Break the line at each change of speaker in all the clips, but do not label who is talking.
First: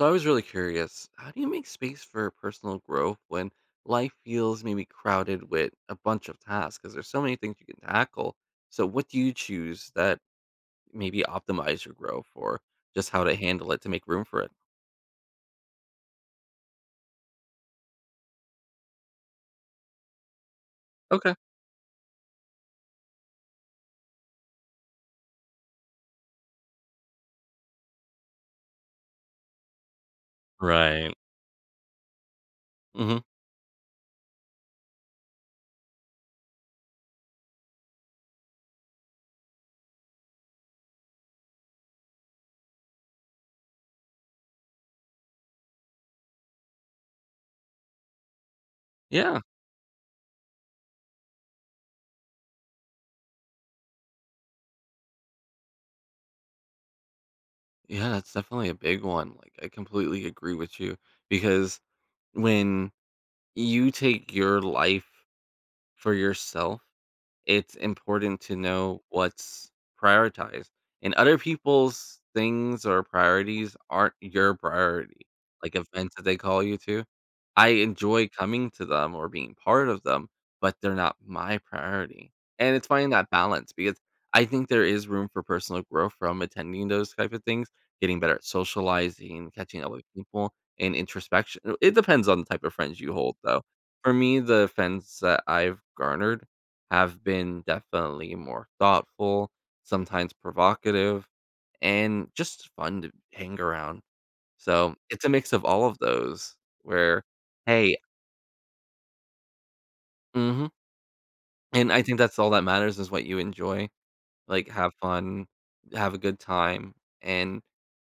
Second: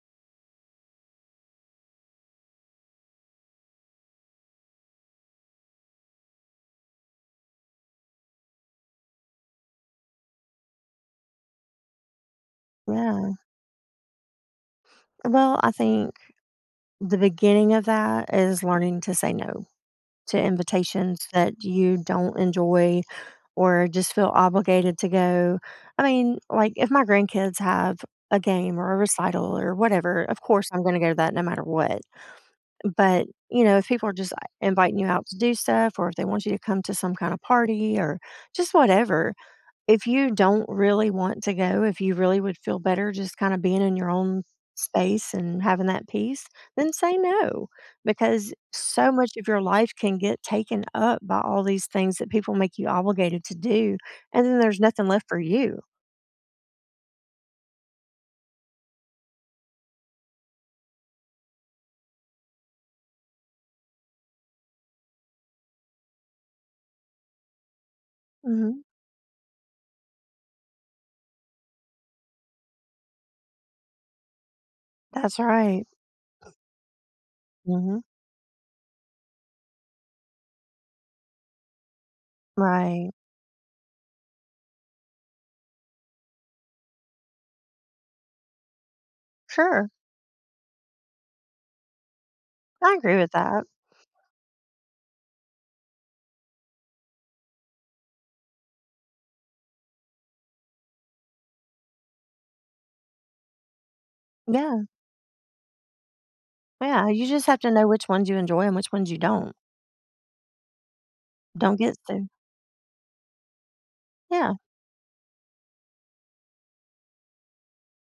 So, I was really curious, how do you make space for personal growth when life feels maybe crowded with a bunch of tasks ’cause there's so many things you can tackle. So, what do you choose that maybe optimize your growth for just how
Yeah.
to handle it to make room for it?
Well, I think the beginning of that is learning to say no, to invitations
Okay.
that you don't enjoy or just feel obligated to go, I mean, like, if my grandkids have a game or a recital or whatever, of course I'm gonna go
Right.
to that no matter what.
Mhm.
But, you know, if people are just like, inviting you out to do stuff or if they want you to come to some kind of party or just whatever, if you don't really want to go, if you really would feel better just kinda being in your own space and having that peace, then say no, because so much
Yeah.
of your life can get taken up by all these things that people make you obligated to do, and then there's nothing left for you.
Yeah, that's definitely a big one, like, I completely agree with you, because when you take your life for yourself, it's important to
Mhm.
know what's prioritized. And other people's things or priorities aren't your priority,
That's
like,
right.
events that they call you to. I
Mhm.
enjoy coming to them or being part of them, but they're not my priority, and it's finding
Right.
that balance, because I think there is room for personal growth from attending those type of things, getting better at socializing, catching
Sure.
up with people, and introspection it depends on the type of
I
friends you
agree with
hold,
that.
though. For me, the fends that I've garnered have been definitely more thoughtful, sometimes provocative, and just fun to hang around.
Yeah.
So, it's a mix of all of those
Yeah,
where
you just have to know
hey
which ones you enjoy and which ones you don't.
Mhm.
Don't
And
get
I think
so
that's all that matters is what you enjoy.
Yeah.
Like, have fun, have a good time, and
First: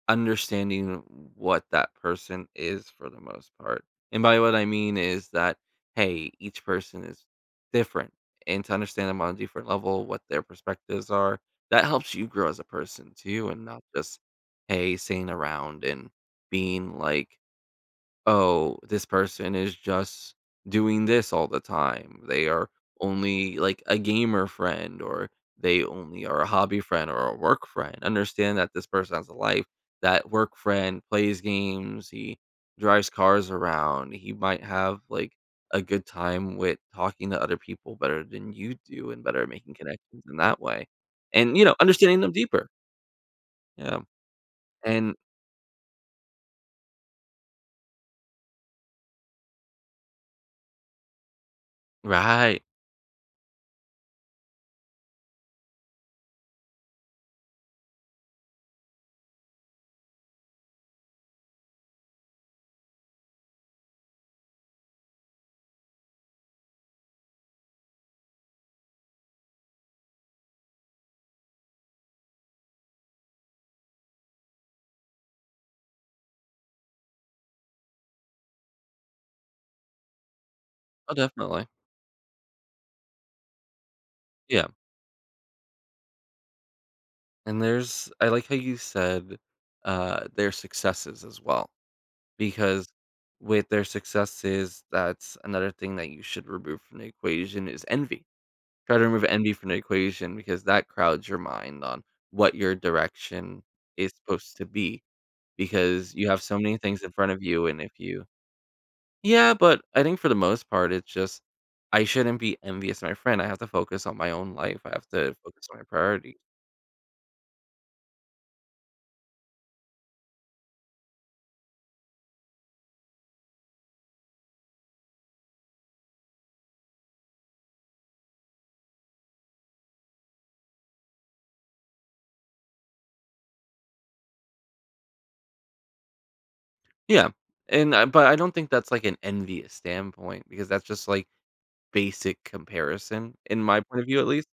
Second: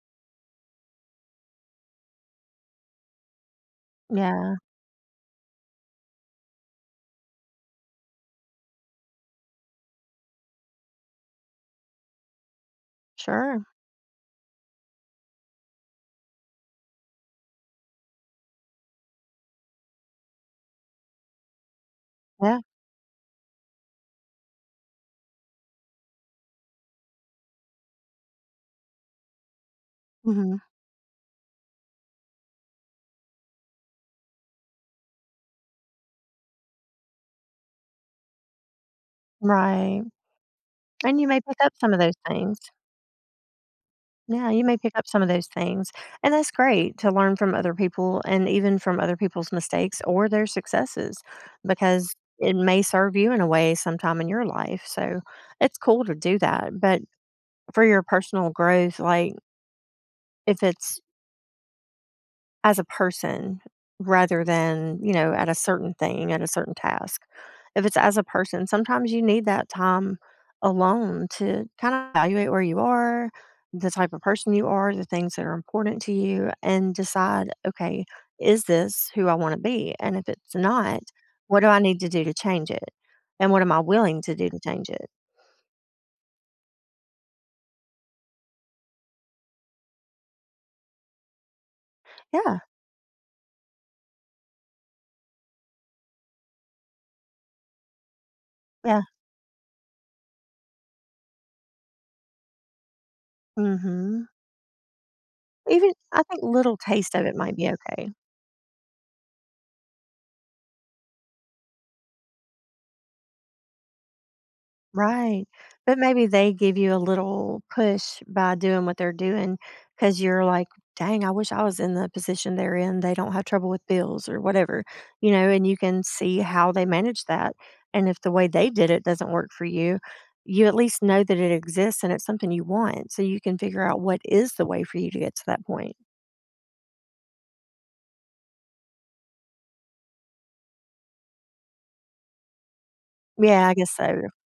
understanding w what that person is for the most part. And by what
Yeah.
I mean is that, hey, each person is different. And to understand them on a different level, what their perspectives are, that helps you grow as a person too, and
Sure.
not just, hey, sitting around and being, like, "Oh, this person is just doing this all the time. They
Yeah.
are only, like, a gamer friend, or they only are a hobby friend, or a work friend." Understand that this person has a life. That work
Mhm.
friend plays games, he drives cars around, he might have, like, a good time with talking to other people better than you do, and better at making
Right.
connections in that way.
And you may
And,
pick
you
up
know,
some of those
understanding them
things.
deeper. Yeah.
Yeah, you may pick up
And
some of those things. And that's great to learn from other people and even from other people's mistakes or their successes, because it
Right.
may serve you in a way sometime in your life, so it's cool to do that. But for your personal growth, like if it's as a person rather than, you know, at a certain thing, at a certain task. If it's as a person, sometimes you need that time alone to kinda evaluate where you are, the type of person you are, the things that are important to you, and decide, "Okay, is this who I wanna be?" And if it's not,
Oh,
what do
definitely.
I need to do to change it, and what am I willing to do to
Yeah.
change it?
And there's I like how you said, uh, their successes as well.
Yeah.
Because with their successes, that's another thing that you should remove from the equation is envy. Try to
Yeah.
remove envy from the equation because that crowds your mind on what your direction is
Mhm.
supposed to be
Even
because
I
you have
think
so
little
many things in
taste of
front
it
of
might
you.
be
and if
okay.
you Yeah, but I think for the most part, it's just I shouldn't be envious of my friend. I have to focus on my own life. I have to
Right,
focus on my
but maybe
priority.
they give you a little push by doing what they're doing, 'cause you're like, "Dang, I wish I was in the position they're in. They don't have trouble with bills or whatever." you know, and you can see how they manage that. And if the way they did it doesn't work for you, you at least know that it exists and it's something you want so you can figure out what is the way for you to get to that point.
Yeah, and, um, but I don't think that's, like, an envious standpoint because that's just, like, basic comparison in
Yeah. I
my
guess
point of view at
so.
least.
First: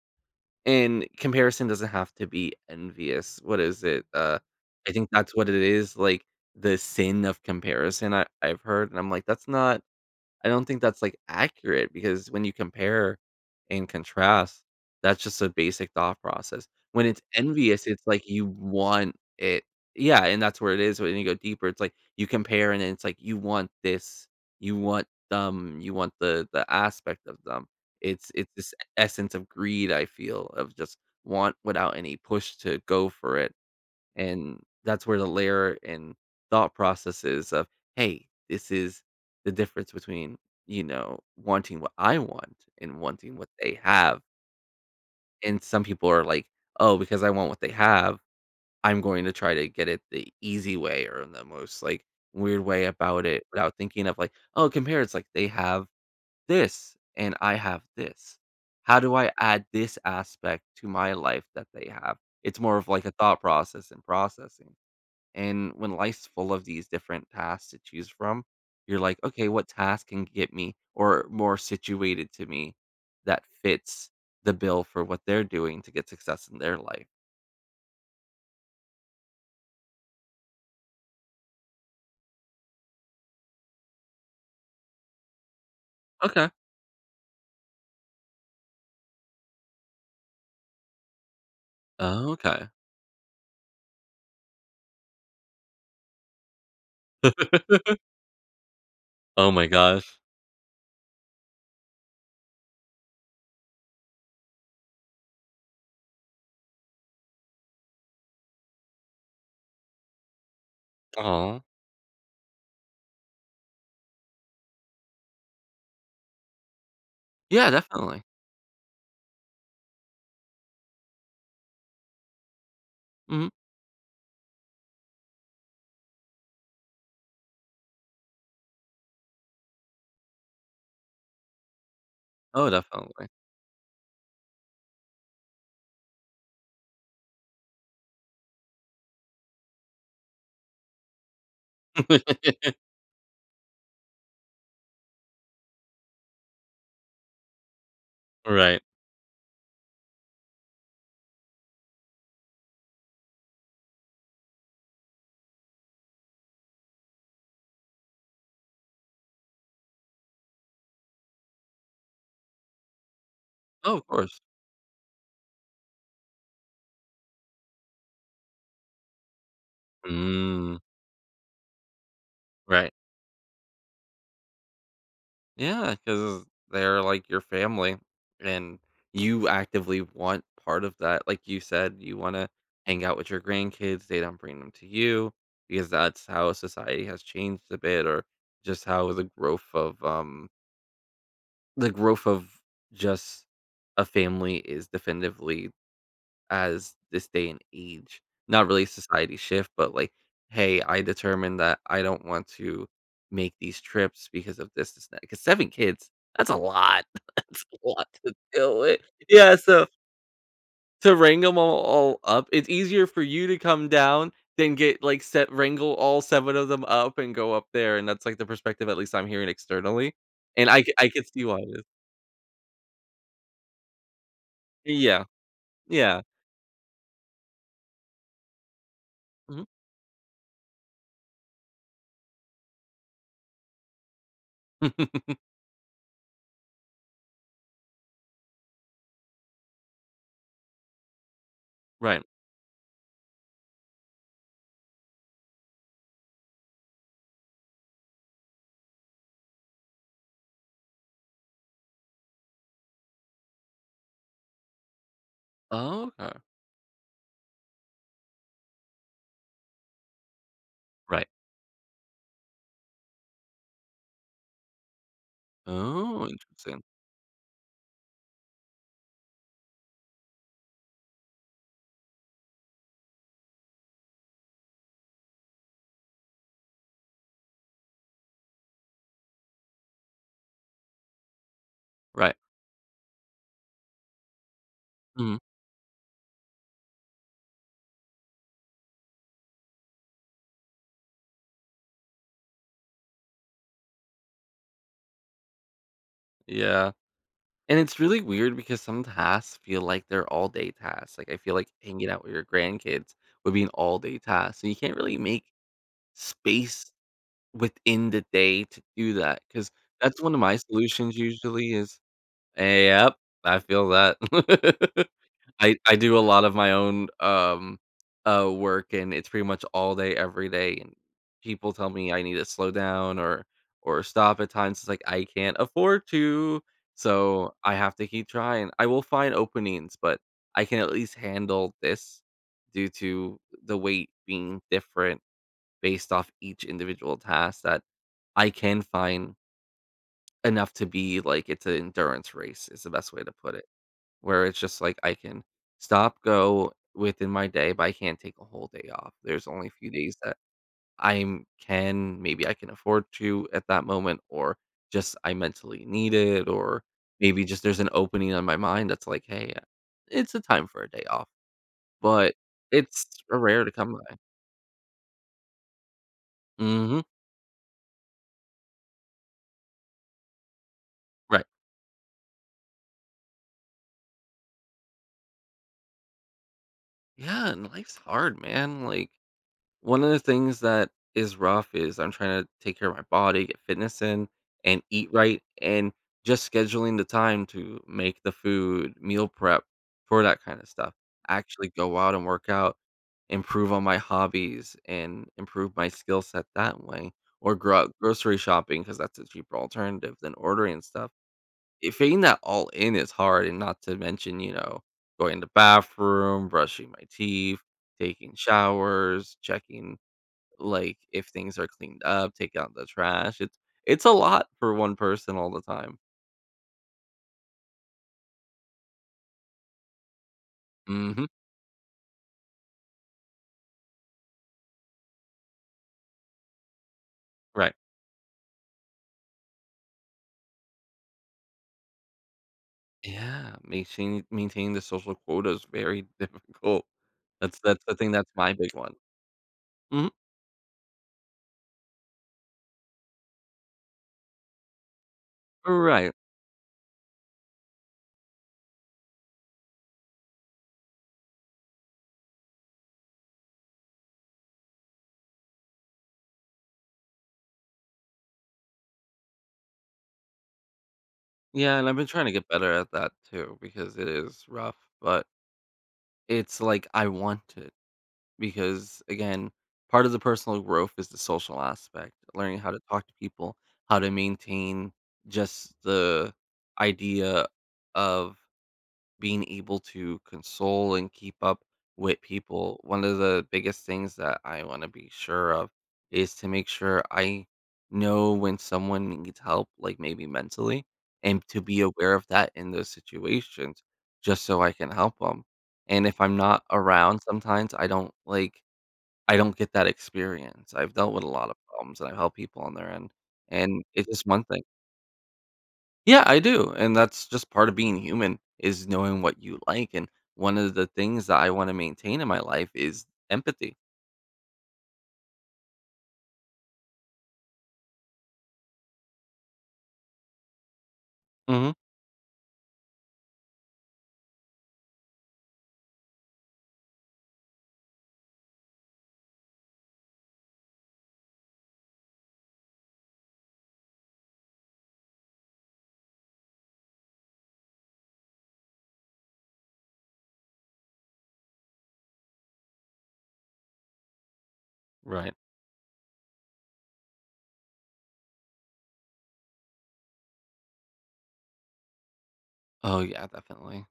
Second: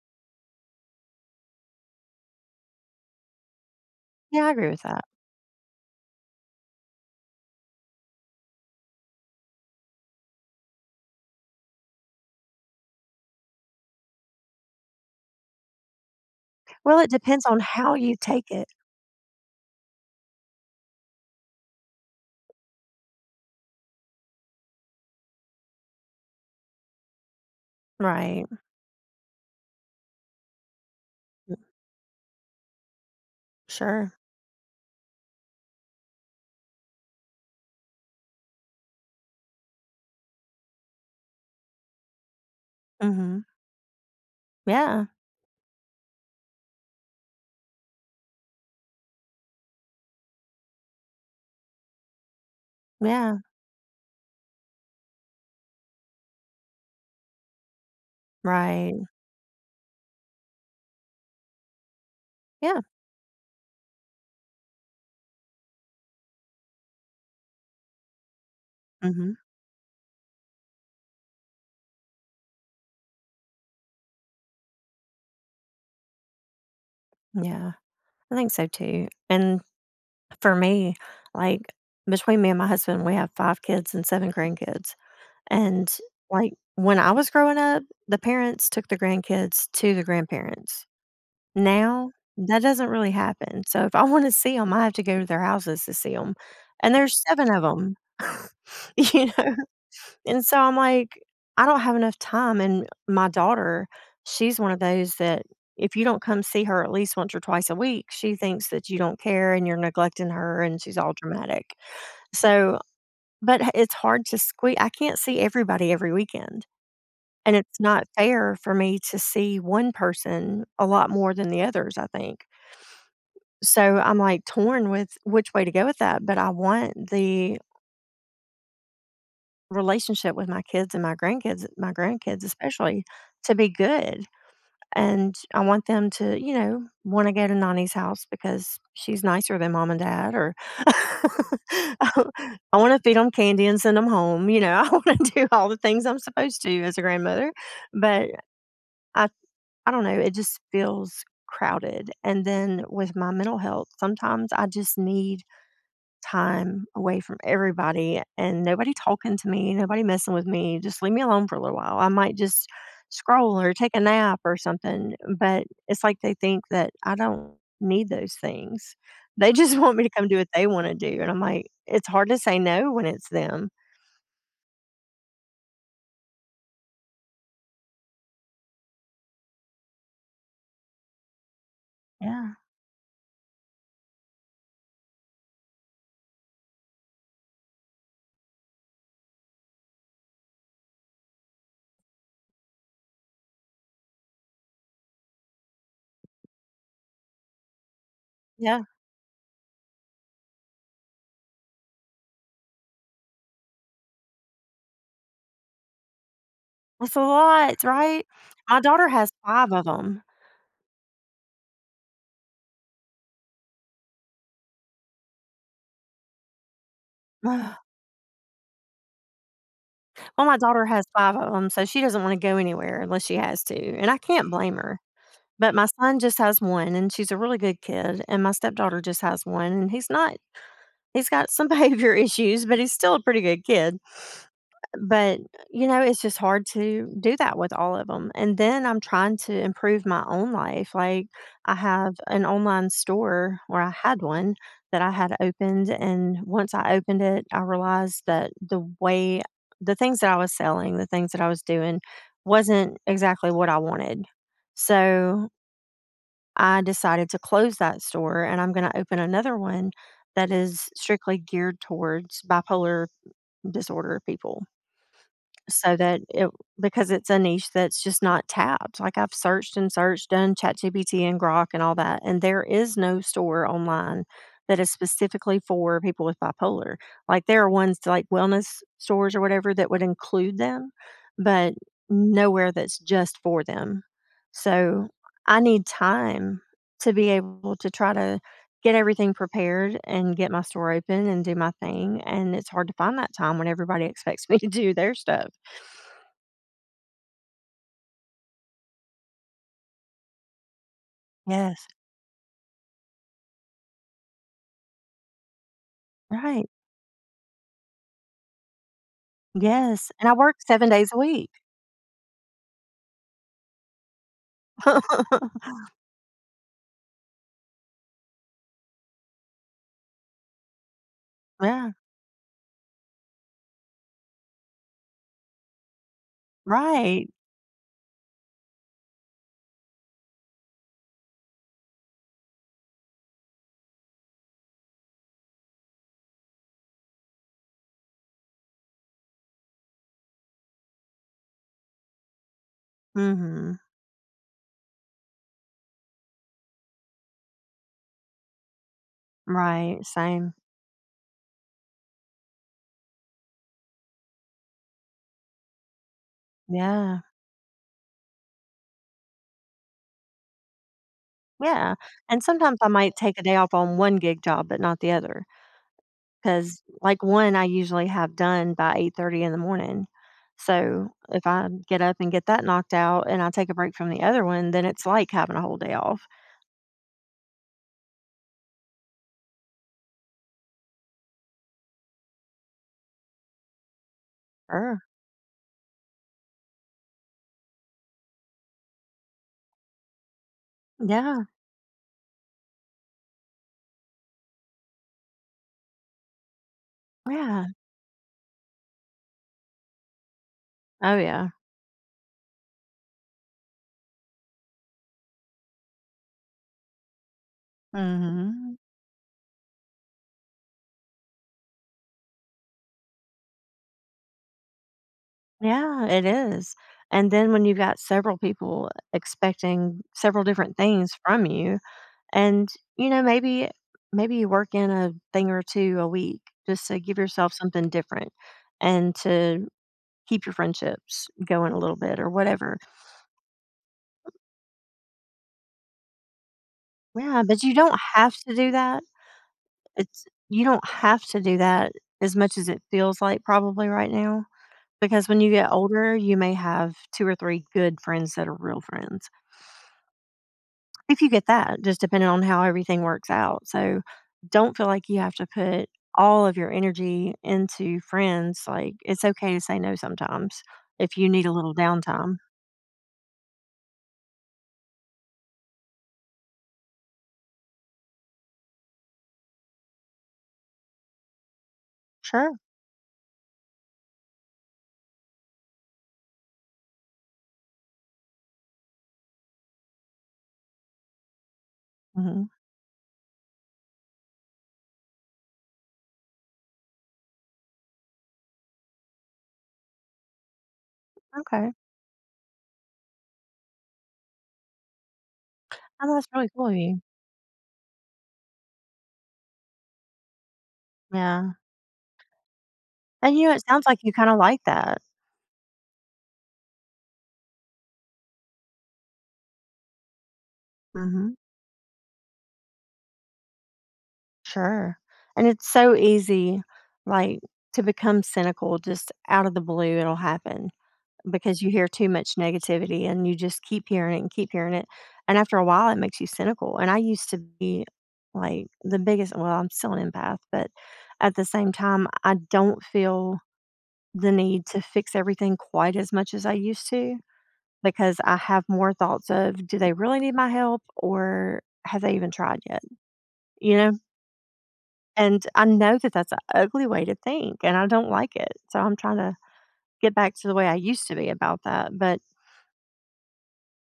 And comparison doesn't have to be envious. What is it? Uh,
Yeah. I agree with
I
that.
think that's what it is, like, the sin of comparison I I've heard. And I'm like, that's not I don't think that's, like, accurate because when you compare and contrast, that's just a basic thought process.
Well,
When
it
it's
depends on
envious,
how
it's
you
like you
take it.
want it Yeah, and that's where it is. When you go deeper, it's like you compare and then it's like you want this. You want them. You want the the aspect of them. It's
Right.
it's this essence of greed, I feel, of just want
Mm
without any push to go for it.
Sure.
And that's where the layer in thought processes of, "Hey. This is the difference between, you know, wanting what I want and wanting
Mhm.
what they have."
Yeah.
And some people are like, "Oh, because I want what they have, I'm going to try to get it the easy way, or the most, like, weird way about
Yeah.
it without thinking of, like, oh, compare" it's like, they have this, and I have this.
Right.
How do I add this aspect to my life that they have?" It's more
Yeah.
of, like, a thought process, and processing, and when life's full of these different tasks to choose from, you're like,
Mhm.
"Okay. What task can get me, or more situated to me that fits the bill for what they're doing to get success in their life?"
Yeah. I think so too, and, for me, like, between me and my husband, we have 5 kids and 7 grandkids, and,
Okay.
like, when I was growing up, the parents took the grandkids to the grandparents. Now, that
Okay.
doesn't really happen. So, if I wanna see 'em, I have to go to their houses to see 'em, and there's 7 of 'em, you
Oh,
know,
my gosh.
and, so, I'm like, "I don't have enough time." and my daughter, she's one of those that if you don't come see her at least once or twice a week, she thinks that you don't care, and you're neglecting her, and she's all
Aw.
dramatic. So, but it's hard to sque I can't see everybody every weekend, and
Yeah,
it's not
definitely.
fair for me to see 1 person a lot more than the others, I think
Mhm.
so, I'm, like, torn with which way to go with that, but I want the relationship with my kids and my grandkids my grandkids
Oh,
especially,
definitely.
to be good, and, I want them to, you know, wanna go to Nonnie's house because she's nicer than mom and dad, or, I wanna feed 'em candy and send 'em home, you know. I wanna do all the things I'm supposed to as a grandmother, but,
Right.
I I don't know. It just feels crowded, and then with my mental health, sometimes I just need time away from everybody, and nobody talking to me, nobody messing with me. Just leave me alone for a little while. I might just scroll, or take
Oh,
a
of
nap,
course.
or something, but it's like they think that I don't need those things. They just want me to come do what they
Mm.
wanna do, and I'm like, "It's hard to say
Right.
no when it's them."
Yeah 'cause they're like your family, and you actively want part of that. Like you said, you wanna
Yeah.
"hang out with your grandkids." They don't bring them to you, because that's how society has changed a bit, or just how the growth, um the growth of just a family is definitively as this day and age not
Yeah.
really society shift, but, like, "hey, I determined that I don't want to make these trips because of distance" 'cause 7 kids, that's a lot!
That's a
That's
lot,
a lot
right?
to deal
Our
with.
daughter has
Yeah,
5 of
so
‘em.
to wrangle ‘em all all up, it's easier for you to come down than get, like sev wrangle all 7 of them up and go up
Ugh.
there, and that's, like, the perspective at least I'm hearing externally,
Well, my
and, I
daughter
cou
has
I could
5
see
of
why
‘em,
it is.
so she doesn't wanna go anywhere, unless she has to, and I can't blame her,
Yeah.
but my son
Yeah
just has 1, and she's a really good kid, and my stepdaughter just has
Mhm.
1, and he's not he's got some behavior issues, but he's still a pretty good kid, but, y you know, it's just hard to do that with all of ‘em, and then I'm trying to improve my own life, like, I have
Right.
an online store well I had one that I had opened, and once I opened it, I realized that the way the things that I was selling, the things that I was doing wasn't exactly what I wanted, so
Oh, okay.
I decided to close that store, and I'm gonna open another one that is
Right.
strictly geared towards bipolar disorder people, so that
Oh,
it
interesting.
because it's a niche that's just not tapped, like, I've searched and searched, done ChatGPT and Grok and all that, and there is no store, online, that is specifically for people with bipolar, like, there are ones, like, wellness stores or whatever that would include them, but n
Right.
nowhere that's just for them, so
Mhm.
I need time to be able to try to get everything prepared and get my store open and do my thing, and it's hard to find that time when everybody expects me to do their stuff.
Yeah, and it's really weird because some tasks feel like they're all day tasks, like, I feel like
Yes.
hanging out with your grandkids would be an all day task, and you can't really make
Right.
space within the day to do that, 'cause
Yes,
that's
and I
one of my
work 7 days
solutions
a week!
usually is ey yep. I feel that! I I do a lot of my own, um, uh, work, and it's pretty much all day, every day, and people tell
Yeah.
me I need to "slow down" or or "stop" at times. It's like, "I can't afford to,"
Right!
so I have to keep trying. I will find openings, but I can, at least, handle this due to the weight being different based off each individual task that I can find enough to be like it's a endurance race, is the best way to put it,
Mhm.
where it's just like I can stop-go within my day, but I can't take a whole day off. There's only a few
Right,
days that
same.
I'm can maybe I can afford to, at that moment, or just I mentally need it, or
Yeah.
maybe just there's an opening on my mind that's like "hey, it's a time for a day off",
Yeah,
but
and sometimes I
it's
might take a day
rare to
off
come
on
by.
one gig job, but not the other, ‘cause,
Mhm.
like, one, I usually have done by 08:30 in the morning, so
Right.
if I get up and get that knocked out and I take a break from the other one, then it's like having a whole day off.
Yeah, and life's hard, man, like, one of the things that is rough is I'm tryna take care of my body, get fitness in, and
Er.
eat right, and just scheduling the time to make the food, meal prep for that kind of stuff.
Yeah.
Actually go out and work out, improve on my hobbies, and improve my skill set that way, or
Yeah.
grow out grocery shopping 'cause that's a cheaper alternative than ordering stuff.
Oh, yeah.
If being that all in is hard and not to mention, you know, going to bathroom, brushing my teeth, taking
Mhm.
showers, checking, like, if things are cleaned up, take out the trash. It's it's a lot for one person all the time.
Yeah, it is, and then when you've got several people expecting several different things
Mhm.
from you and, you know, maybe maybe you work in a thing or 2 a week just to give yourself
Right.
something different and to keep your friendships going a little bit or whatever.
Yeah. Maintain maintaining the social quota is very difficult.
Yeah,
That's
but you
that's I
don't
think that's
have
my
to do
big one.
that.
Mhm
It's you don't have to do that as much as it feels like probably right now, because when you get
Right.
older, you may have 2 or 3 good friends that are real friends. If you get that, just depending on how everything works out, so, don't feel like you have to put all of your energy into friends, like, it's okay to say no sometimes if you need a little
Yeah, and I've been tryna
downtime.
get better at that too because it is rough, but it's like I want to, because, again, part of the personal growth is the social aspect,
Sure.
learning how to talk to people, how to maintain just the idea of being able to console and keep up with
Mhm.
people. One of the biggest things that I wanna be sure of is to make sure I know when someone needs help, like, maybe mentally, and to
Okay.
be aware of that in those situations just so I can help 'em.
I
And
know
if
it's
I'm not
probably. [unintelligible]
around sometimes, I don't, like, I don't get that experience. I've dealt with a
Yeah.
lotta problems, and I help people on their end.
And, you know, it
And
sounds like you
it's
kinda
one
like
thing
that.
Yeah, I do, and that's just part of being human is knowing what you like and one of the things
Mhm.
that I wanna maintain in my life is empathy.
Sure. And it's so easy, like, to become cynical just out of the blue, it'll happen, because you
Mhm.
hear too much negativity, and you just keep hearing it and keep hearing it, and after a while, it makes you cynical. And I used to be, like, the biggest well, I'm still an empath, but at the same time, I don't feel the need to fix everything quite as much as I used to because I have more thoughts of, "Do they really need my help, or have they even tried yet?" You know?
Right.
And I know that that's a ugly way to think, and I don't like it, so I'm trying to get back to the way I used to be about that. But
Oh, yeah, definitely.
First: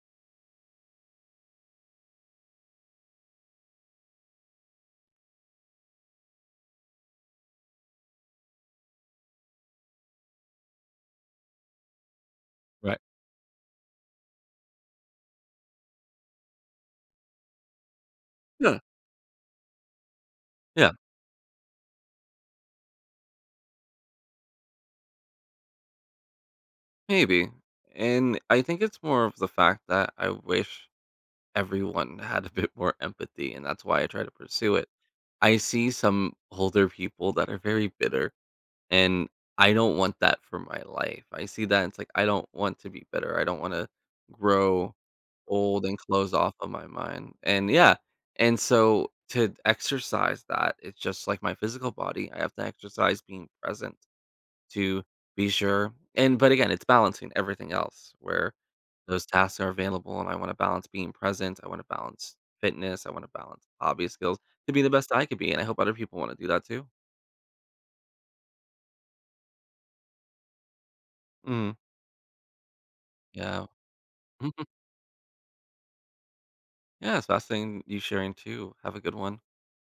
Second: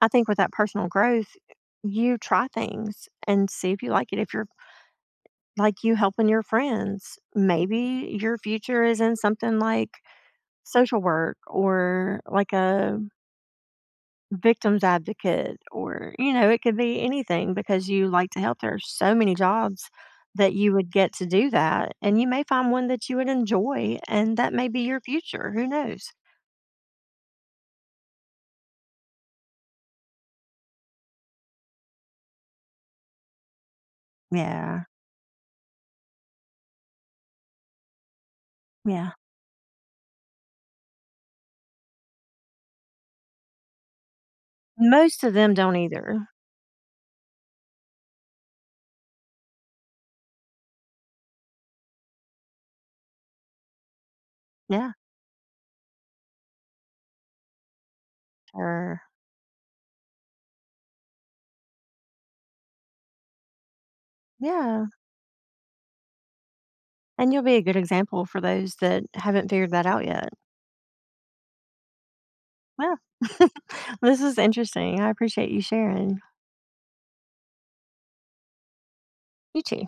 I think with that personal growth, you try things and see if you like it, if you're like you helping your friends, maybe your future is in something like social work or like a
Right.
victim's advocate or, you know, it could be anything because you like to help, there are
Yeah.
so many jobs that you would
Yeah.
get to do that, and you may find one that you would enjoy, and that may be your future. Who knows?
Maybe. And I think it's more of the fact that I wish everyone had a bit more empathy, and that's why I try to pursue
Yeah.
it. I see some older people that are very bitter,
Yeah.
and I don't want that for my life, I see that and it's like, I don't want to be bitter. I don't wanna grow
Most of them don't
old and
either.
close off of my mind, and yeah. And so to exercise that, it's just like my physical body, I have to exercise being present
Yeah.
to be sure and but, again, it's balancing everything else, where
Sure.
those tasks are available, and I wanna balance being present. I wanna balance fitness. I wanna balance hobby skills to be
Yeah.
the best I could be, and I hope other people wanna do that too.
And you'll be a good example for those that haven't figured that out yet.
Mm.
Yeah,
Yeah.
this is
Mhm.
interesting. I appreciate you sharing.
Yeah, it's fascinating you sharing too. Have a good one.
You too.